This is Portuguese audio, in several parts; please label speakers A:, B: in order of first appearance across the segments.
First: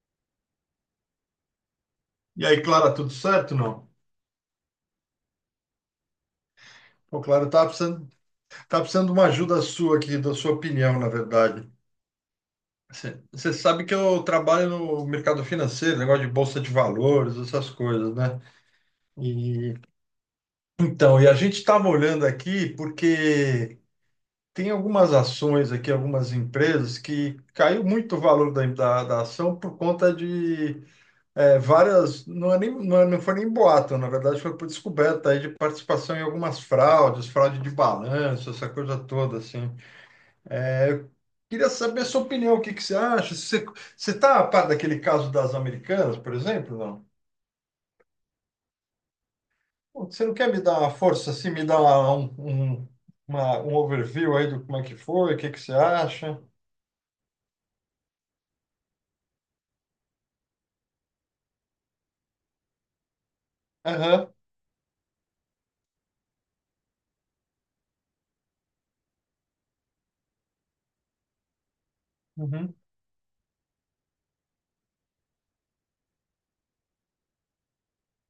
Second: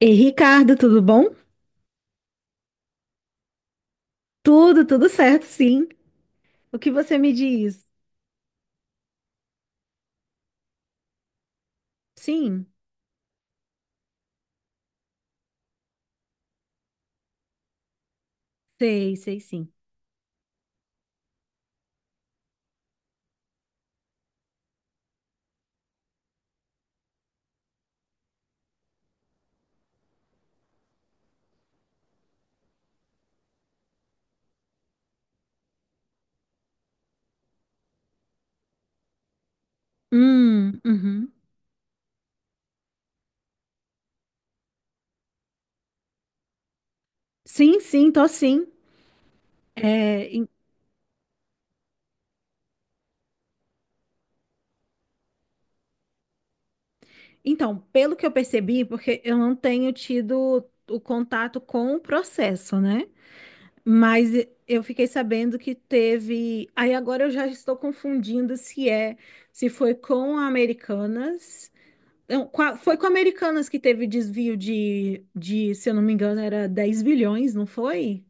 A: E Ricardo, tudo bom?
B: E aí, Clara, tudo certo, não?
A: Tudo, certo, sim. O que você
B: Pô,
A: me
B: Clara,
A: diz?
B: tá precisando de uma ajuda sua aqui, da sua opinião, na verdade.
A: Sim,
B: Você sabe que eu trabalho no mercado financeiro, negócio de bolsa de valores, essas coisas, né?
A: sei, sei, sim.
B: E então, e a gente estava olhando aqui porque tem algumas ações aqui, algumas empresas que caiu muito o valor da ação por conta de é, várias, não, é nem, não, não foi nem boato, na verdade foi por descoberta aí de participação em algumas fraudes, fraude de balanço, essa coisa toda, assim.
A: Uhum.
B: Queria saber a sua opinião, o que que você acha? Você, você tá a par daquele caso das americanas, por exemplo, não?
A: Sim, sim, tô sim.
B: Pô, você
A: É,
B: não
A: en-
B: quer me dar uma força, assim, me dar um, um overview aí do como é que foi, o que que você acha?
A: então, pelo que eu percebi, porque eu não tenho tido o contato com o processo, né?
B: Aham,
A: Mas eu fiquei sabendo que teve. Aí agora eu já estou confundindo se foi com a Americanas. Não, com
B: uhum.
A: foi com a Americanas que teve desvio se eu não me engano, era 10 bilhões, não foi?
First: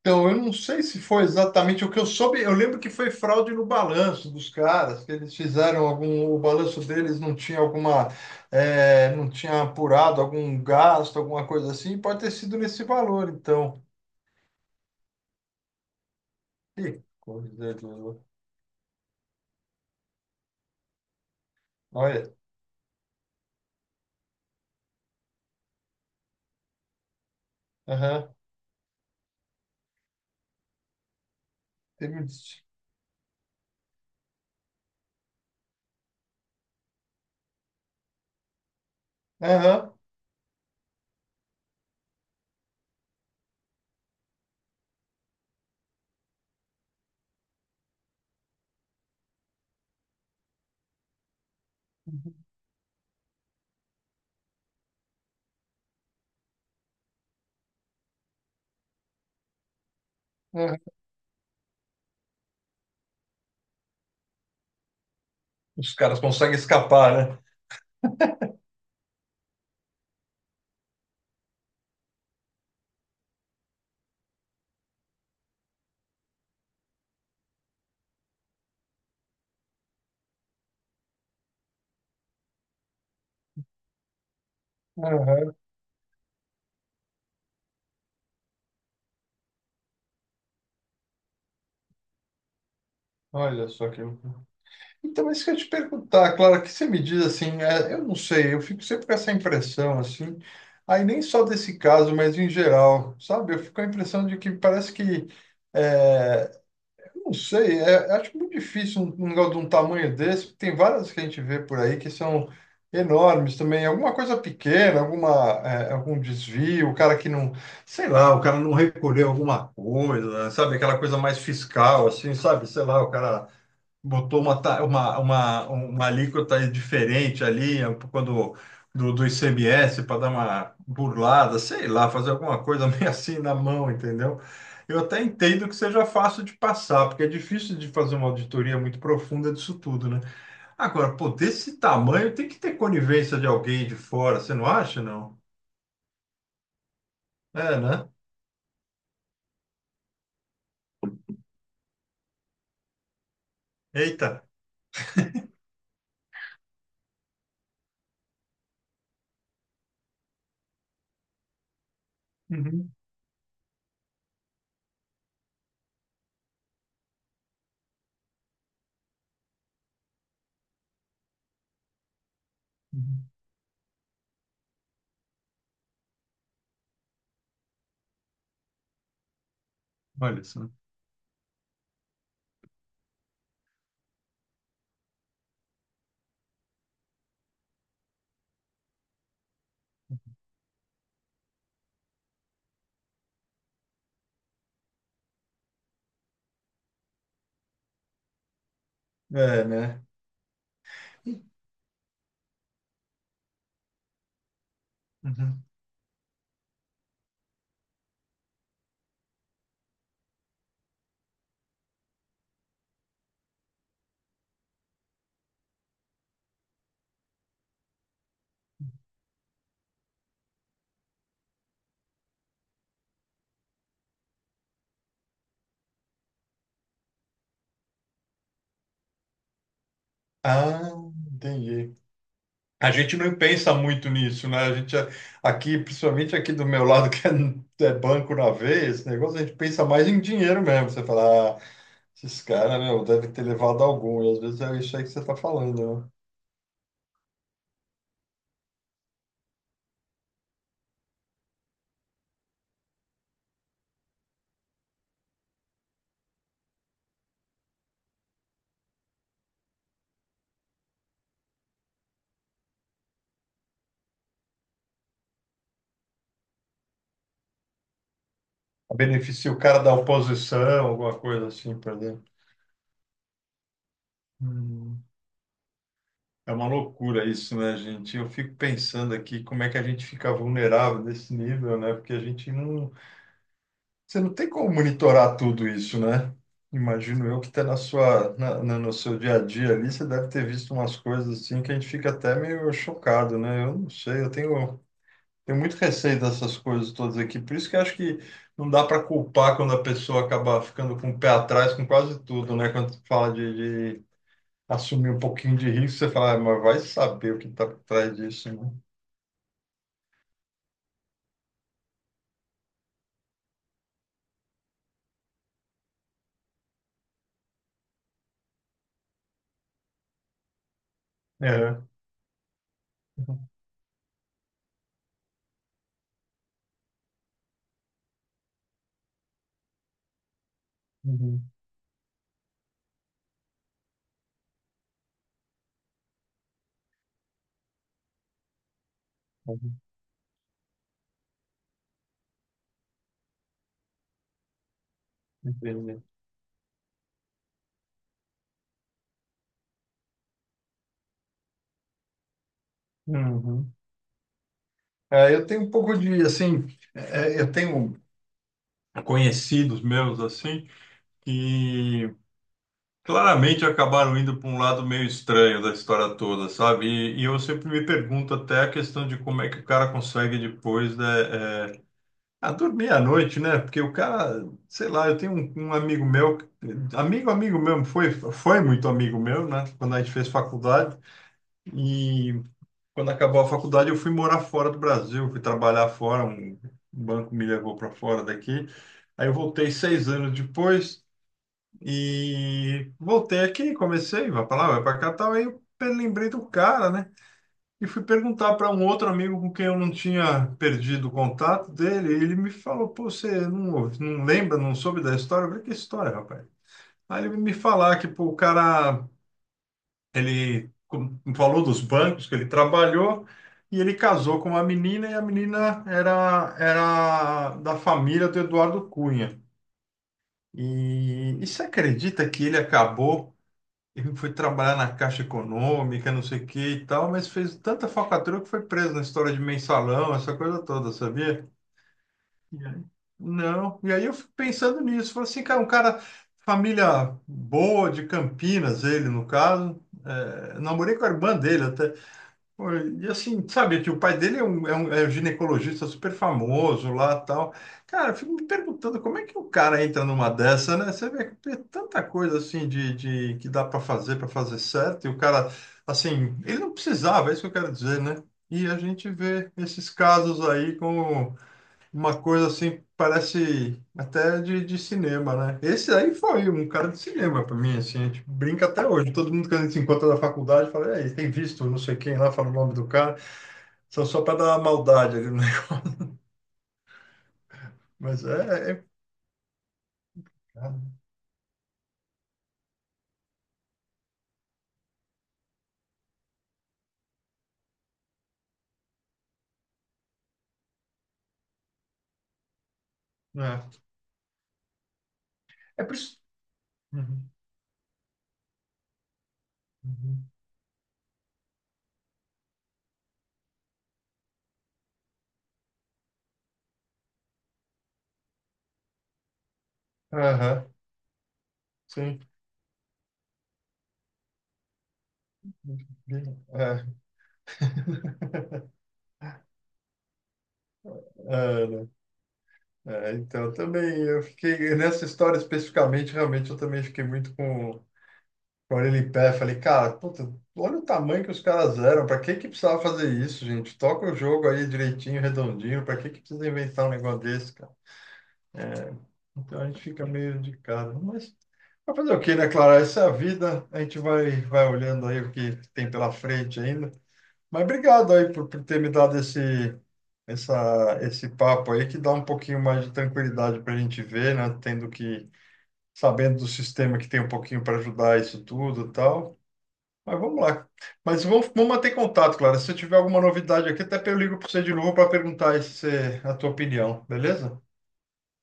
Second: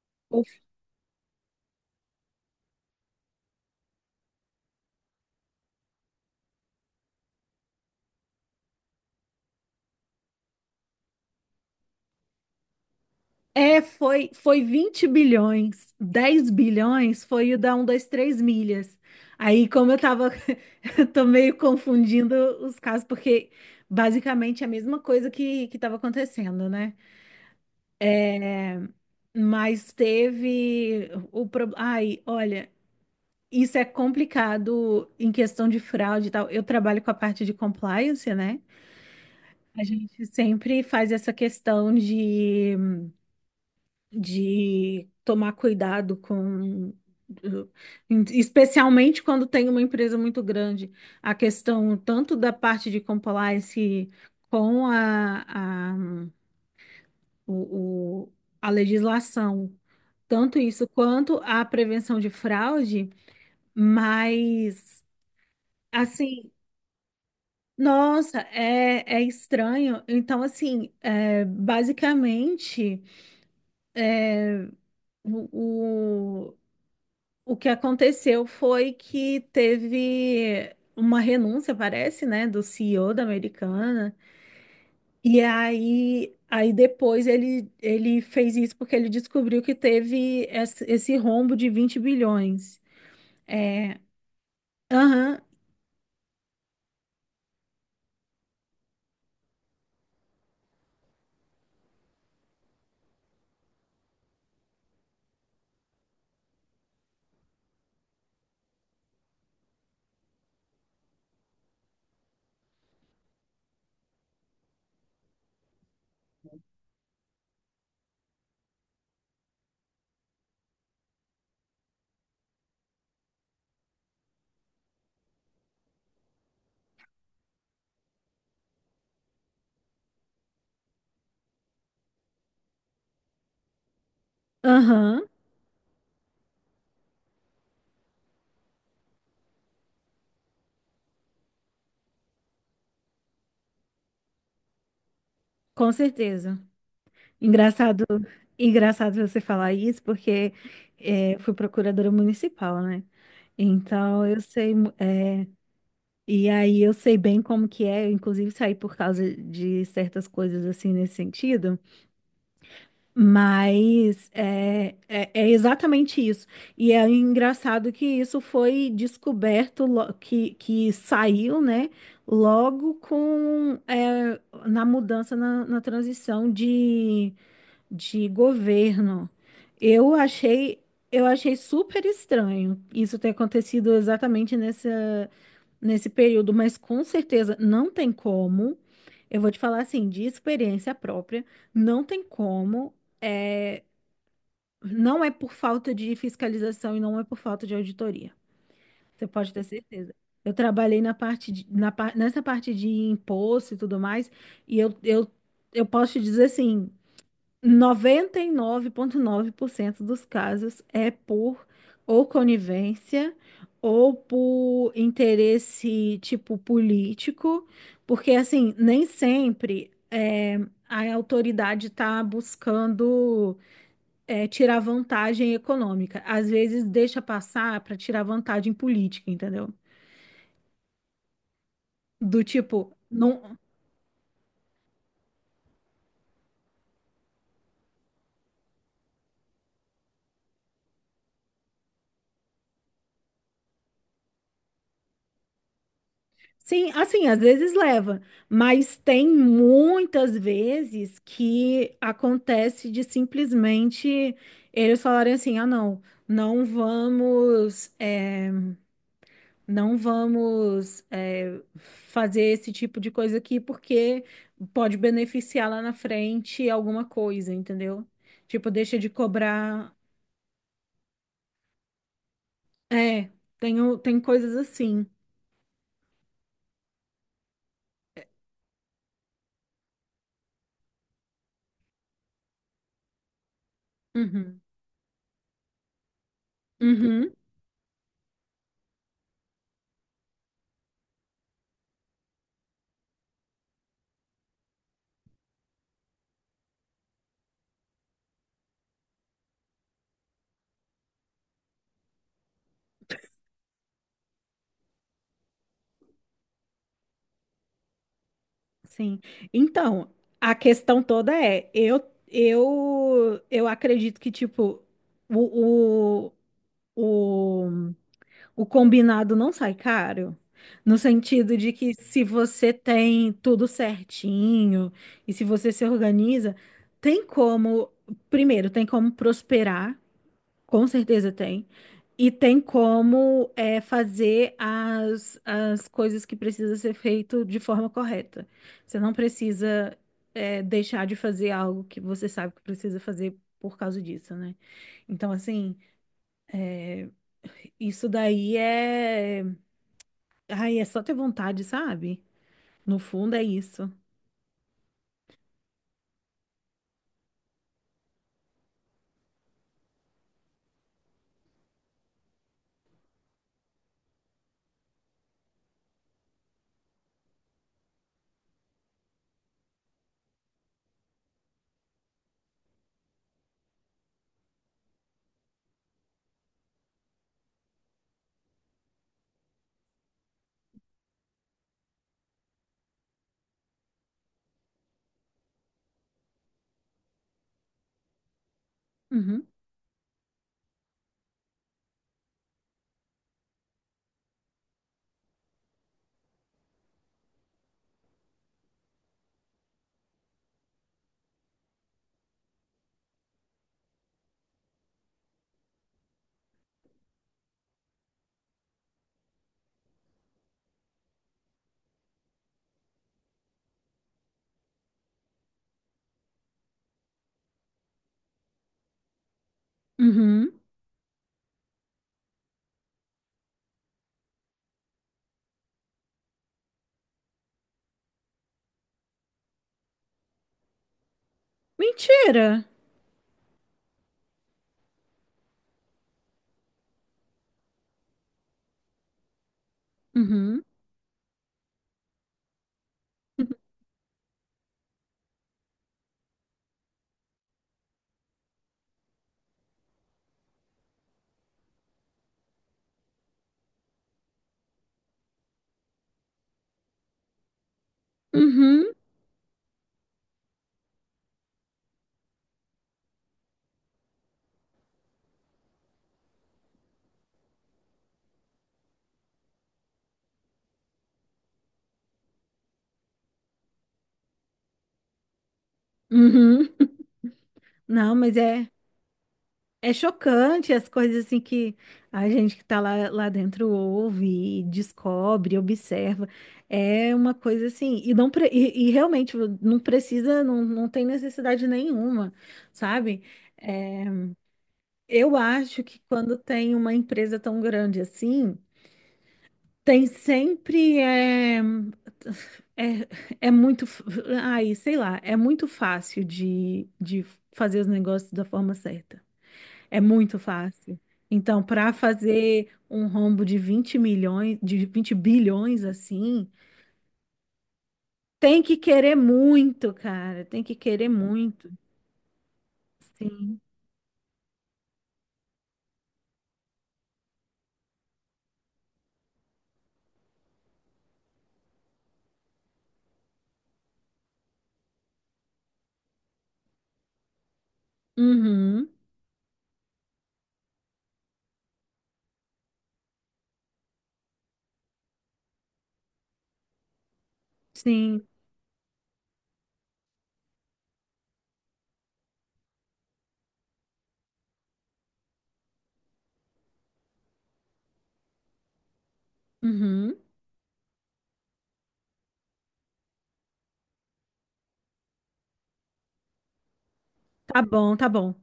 B: Então, eu
A: Ou-
B: não sei se foi exatamente o que eu soube. Eu lembro que foi fraude no balanço dos caras, que eles fizeram algum, o balanço deles não tinha alguma, não tinha apurado algum gasto, alguma coisa assim. Pode ter sido nesse valor,
A: É,
B: então.
A: foi 20 bilhões. 10
B: Que
A: bilhões foi o
B: coisa
A: da
B: de
A: um, 2,
B: louco.
A: 3 milhas. Aí, como eu tava, eu tô meio
B: Olha,
A: confundindo os casos, porque basicamente é a mesma coisa que tava acontecendo, né?
B: aham,
A: Mas teve o problema. Ai,
B: teve isso.
A: olha, isso é complicado em questão de fraude e tal. Eu trabalho com a parte de compliance, né? A
B: Aham,
A: gente sempre faz essa de tomar cuidado com, especialmente quando tem uma empresa muito grande, a questão tanto da parte de compliance com o, o- a legislação, tanto
B: aham.
A: isso quanto a prevenção de fraude, mas
B: Os caras
A: assim.
B: conseguem escapar, né?
A: Nossa, é, é estranho. Então, assim, é, basicamente. O, o, o que aconteceu foi que teve uma renúncia, parece, né, do CEO da Americana. E
B: Aham.
A: aí, aí depois ele fez isso porque ele descobriu que teve esse rombo de 20 bilhões.
B: Olha só
A: É,
B: que. Então,
A: aham,
B: isso que eu ia te perguntar, Clara, o que você me diz assim, é, eu não sei, eu fico sempre com essa impressão assim, aí nem só desse caso, mas em geral, sabe? Eu fico com a impressão de que parece que, é, eu não sei, é, acho muito difícil um negócio de um tamanho desse, tem várias que a gente vê por aí que são enormes também, alguma coisa pequena, algum desvio, o cara que não, sei lá, o cara não recolheu alguma coisa, sabe? Aquela coisa mais fiscal, assim, sabe? Sei lá, o cara botou uma, ta- uma alíquota diferente ali, é um pouco do ICMS, para dar uma burlada, sei lá, fazer alguma coisa meio assim na mão, entendeu? Eu
A: aham,
B: até entendo que seja fácil de passar, porque é difícil de fazer uma auditoria muito profunda disso tudo, né? Agora, pô, desse tamanho tem que ter conivência de alguém de fora, você não acha, não?
A: com certeza.
B: É,
A: Engraçado,
B: né?
A: engraçado você falar isso, porque é, eu fui procuradora municipal, né? Então
B: Eita.
A: eu sei. É, e aí eu sei bem como que é, eu inclusive saí por causa de certas coisas assim nesse sentido,
B: Uhum.
A: mas é exatamente isso. E é engraçado que isso foi descoberto, que saiu, né, logo
B: Uhum.
A: com, é, na mudança, na transição de governo. Eu
B: Olha só.
A: achei, eu achei super estranho isso ter acontecido exatamente nessa nesse período, mas com certeza não tem como. Eu vou te falar assim, de experiência própria, não tem como. É, não é por falta de fiscalização e não é por falta de auditoria. Você pode ter
B: É, né?
A: certeza. Eu trabalhei na parte de- na, par- nessa parte de imposto e tudo mais, e
B: Uhum.
A: eu posso te dizer assim, 99,9% dos casos é por ou conivência ou por interesse tipo político, porque assim, nem sempre é, a autoridade está buscando é, tirar vantagem econômica. Às vezes deixa passar para tirar vantagem política, entendeu?
B: Ah, entendi.
A: Do
B: A
A: tipo,
B: gente não
A: não,
B: pensa muito nisso, né? Aqui, principalmente aqui do meu lado, que é, é banco na veia, esse negócio, a gente pensa mais em dinheiro mesmo. Você fala, ah, esses caras, meu, devem ter levado algum. E às vezes é isso aí que você está falando, né?
A: sim, assim, às vezes leva, mas tem muitas vezes que acontece de simplesmente eles falarem assim: ah, não, não vamos, é, não vamos, é, fazer esse tipo de coisa aqui porque pode beneficiar lá na frente alguma coisa, entendeu? Tipo, deixa de
B: Beneficia o cara da
A: cobrar.
B: oposição, alguma coisa assim, por exemplo.
A: É, tem, tem coisas
B: Hum.
A: assim.
B: É uma loucura isso, né, gente? Eu fico pensando aqui como é que a gente fica vulnerável nesse nível, né? Porque a gente não. Você não tem
A: Uhum.
B: como monitorar tudo isso, né? Imagino
A: Uhum.
B: eu que está na sua, no seu dia a dia ali, você deve ter visto umas coisas assim que a gente fica até meio chocado, né? Eu não sei, eu tenho, tenho muito receio dessas coisas todas aqui. Por isso que eu acho que não dá para culpar quando a pessoa acaba ficando com o pé atrás com quase tudo, né? Quando você fala de assumir um pouquinho de risco, você fala, "Ah, mas vai saber o que está por trás disso, né?
A: Sim. Então, a questão toda é, eu acredito que tipo o, o, o, o combinado não sai caro, no sentido de
B: É.
A: que se você tem tudo certinho e se você se organiza, tem como, primeiro, tem como prosperar, com certeza
B: Uhum.
A: tem. E tem como é, fazer as coisas que precisa ser feito de forma correta. Você não
B: Uhum.
A: precisa é, deixar de fazer algo que você sabe que precisa fazer por causa disso, né? Então, assim,
B: Entendi.
A: isso daí é. Ai, é só ter vontade, sabe? No fundo é
B: Uhum.
A: isso.
B: É, eu tenho um pouco de, assim, eu tenho conhecidos meus, assim, que claramente acabaram indo para um lado meio estranho da história toda, sabe? E eu sempre me pergunto até a questão de como é que o cara consegue depois, né, é, a dormir à noite, né? Porque o cara, sei lá, eu tenho um amigo meu, amigo, amigo mesmo, foi muito amigo meu, né? Quando a gente fez faculdade. E quando acabou a faculdade, eu fui morar fora do Brasil, fui trabalhar fora, um banco me levou para fora daqui. Aí eu
A: Uhum.
B: voltei 6 anos depois e voltei aqui, comecei, vai para lá, vai para cá, tal. Lembrei do cara, né? E fui perguntar para um outro amigo com quem eu não tinha perdido o contato dele. E ele me falou: Pô, você não, não lembra, não soube da história? Eu falei: Que história, rapaz? Aí ele me falar que pô, o cara ele falou dos bancos que ele trabalhou e ele casou com uma menina e a menina era da família do Eduardo Cunha.
A: Uhum.
B: E você acredita que ele acabou, ele foi trabalhar na Caixa Econômica, não sei o que e tal, mas fez tanta falcatrua que foi preso na história de mensalão, essa coisa toda, sabia?
A: Mentira!
B: E aí? Não. E aí eu fico pensando nisso. Falei assim, cara, um cara, família boa de Campinas, ele no caso. É,
A: Uhum.
B: namorei com a irmã dele até. Pô, e assim, sabe, que o pai dele é um ginecologista super famoso lá tal. Cara, eu fico me perguntando como é que o cara entra numa dessa, né? Você vê que tem tanta coisa assim de que dá para fazer certo, e o cara, assim, ele não precisava, é isso que eu quero dizer, né?
A: Uhum.
B: E a
A: Uhum.
B: gente vê esses casos aí como uma coisa assim, parece até de cinema, né? Esse aí foi um cara de cinema pra mim, assim, a gente brinca até hoje. Todo mundo que a gente se encontra na faculdade fala, "Ei, tem visto não sei quem lá, fala o nome do cara, só, só para dar uma maldade ali, né?
A: Uhum. Não,
B: Mas
A: mas é. É chocante as coisas assim que a gente que tá lá dentro ouve, e descobre, observa. É uma coisa assim, e não pre- e realmente não precisa, não, não tem necessidade nenhuma, sabe?
B: é,
A: É, eu acho
B: é por
A: que
B: isso.
A: quando tem uma
B: Uhum,
A: empresa tão grande assim, tem
B: uhum.
A: sempre é, é ai, sei lá, é muito fácil de fazer os negócios da forma certa. É muito
B: Aham,
A: fácil. Então, para
B: sim.
A: fazer um rombo de 20 milhões, de 20 bilhões assim,
B: É,
A: tem que querer muito, cara. Tem que querer muito.
B: né? É, então,
A: Sim.
B: também eu fiquei nessa história especificamente, realmente eu também fiquei muito com ele em pé, falei, cara, puta, olha o tamanho que os caras eram, pra que que precisava fazer isso, gente? Toca o jogo aí direitinho, redondinho, pra que que precisa inventar um negócio desse, cara?
A: Uhum.
B: Então a gente fica meio indicado, mas vai fazer o quê, né, Clara? Essa é a vida, a gente vai, vai olhando aí o que tem pela frente ainda. Mas obrigado
A: Sim.
B: aí por ter me dado esse papo aí, que dá um pouquinho mais de tranquilidade pra gente ver, né, tendo que, sabendo do sistema que tem um pouquinho para ajudar isso tudo e tal.
A: Uhum.
B: Mas vamos lá. Mas vamos manter contato, Clara. Se eu tiver alguma novidade aqui, até eu ligo para você de novo para perguntar a tua opinião, beleza?
A: Tá bom, tá bom.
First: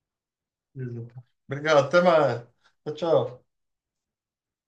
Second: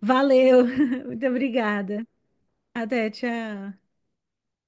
A: Valeu.
B: Beleza.
A: Muito
B: Obrigado, até
A: obrigada.
B: mais. Tchau,
A: Até,
B: tchau.
A: tchau.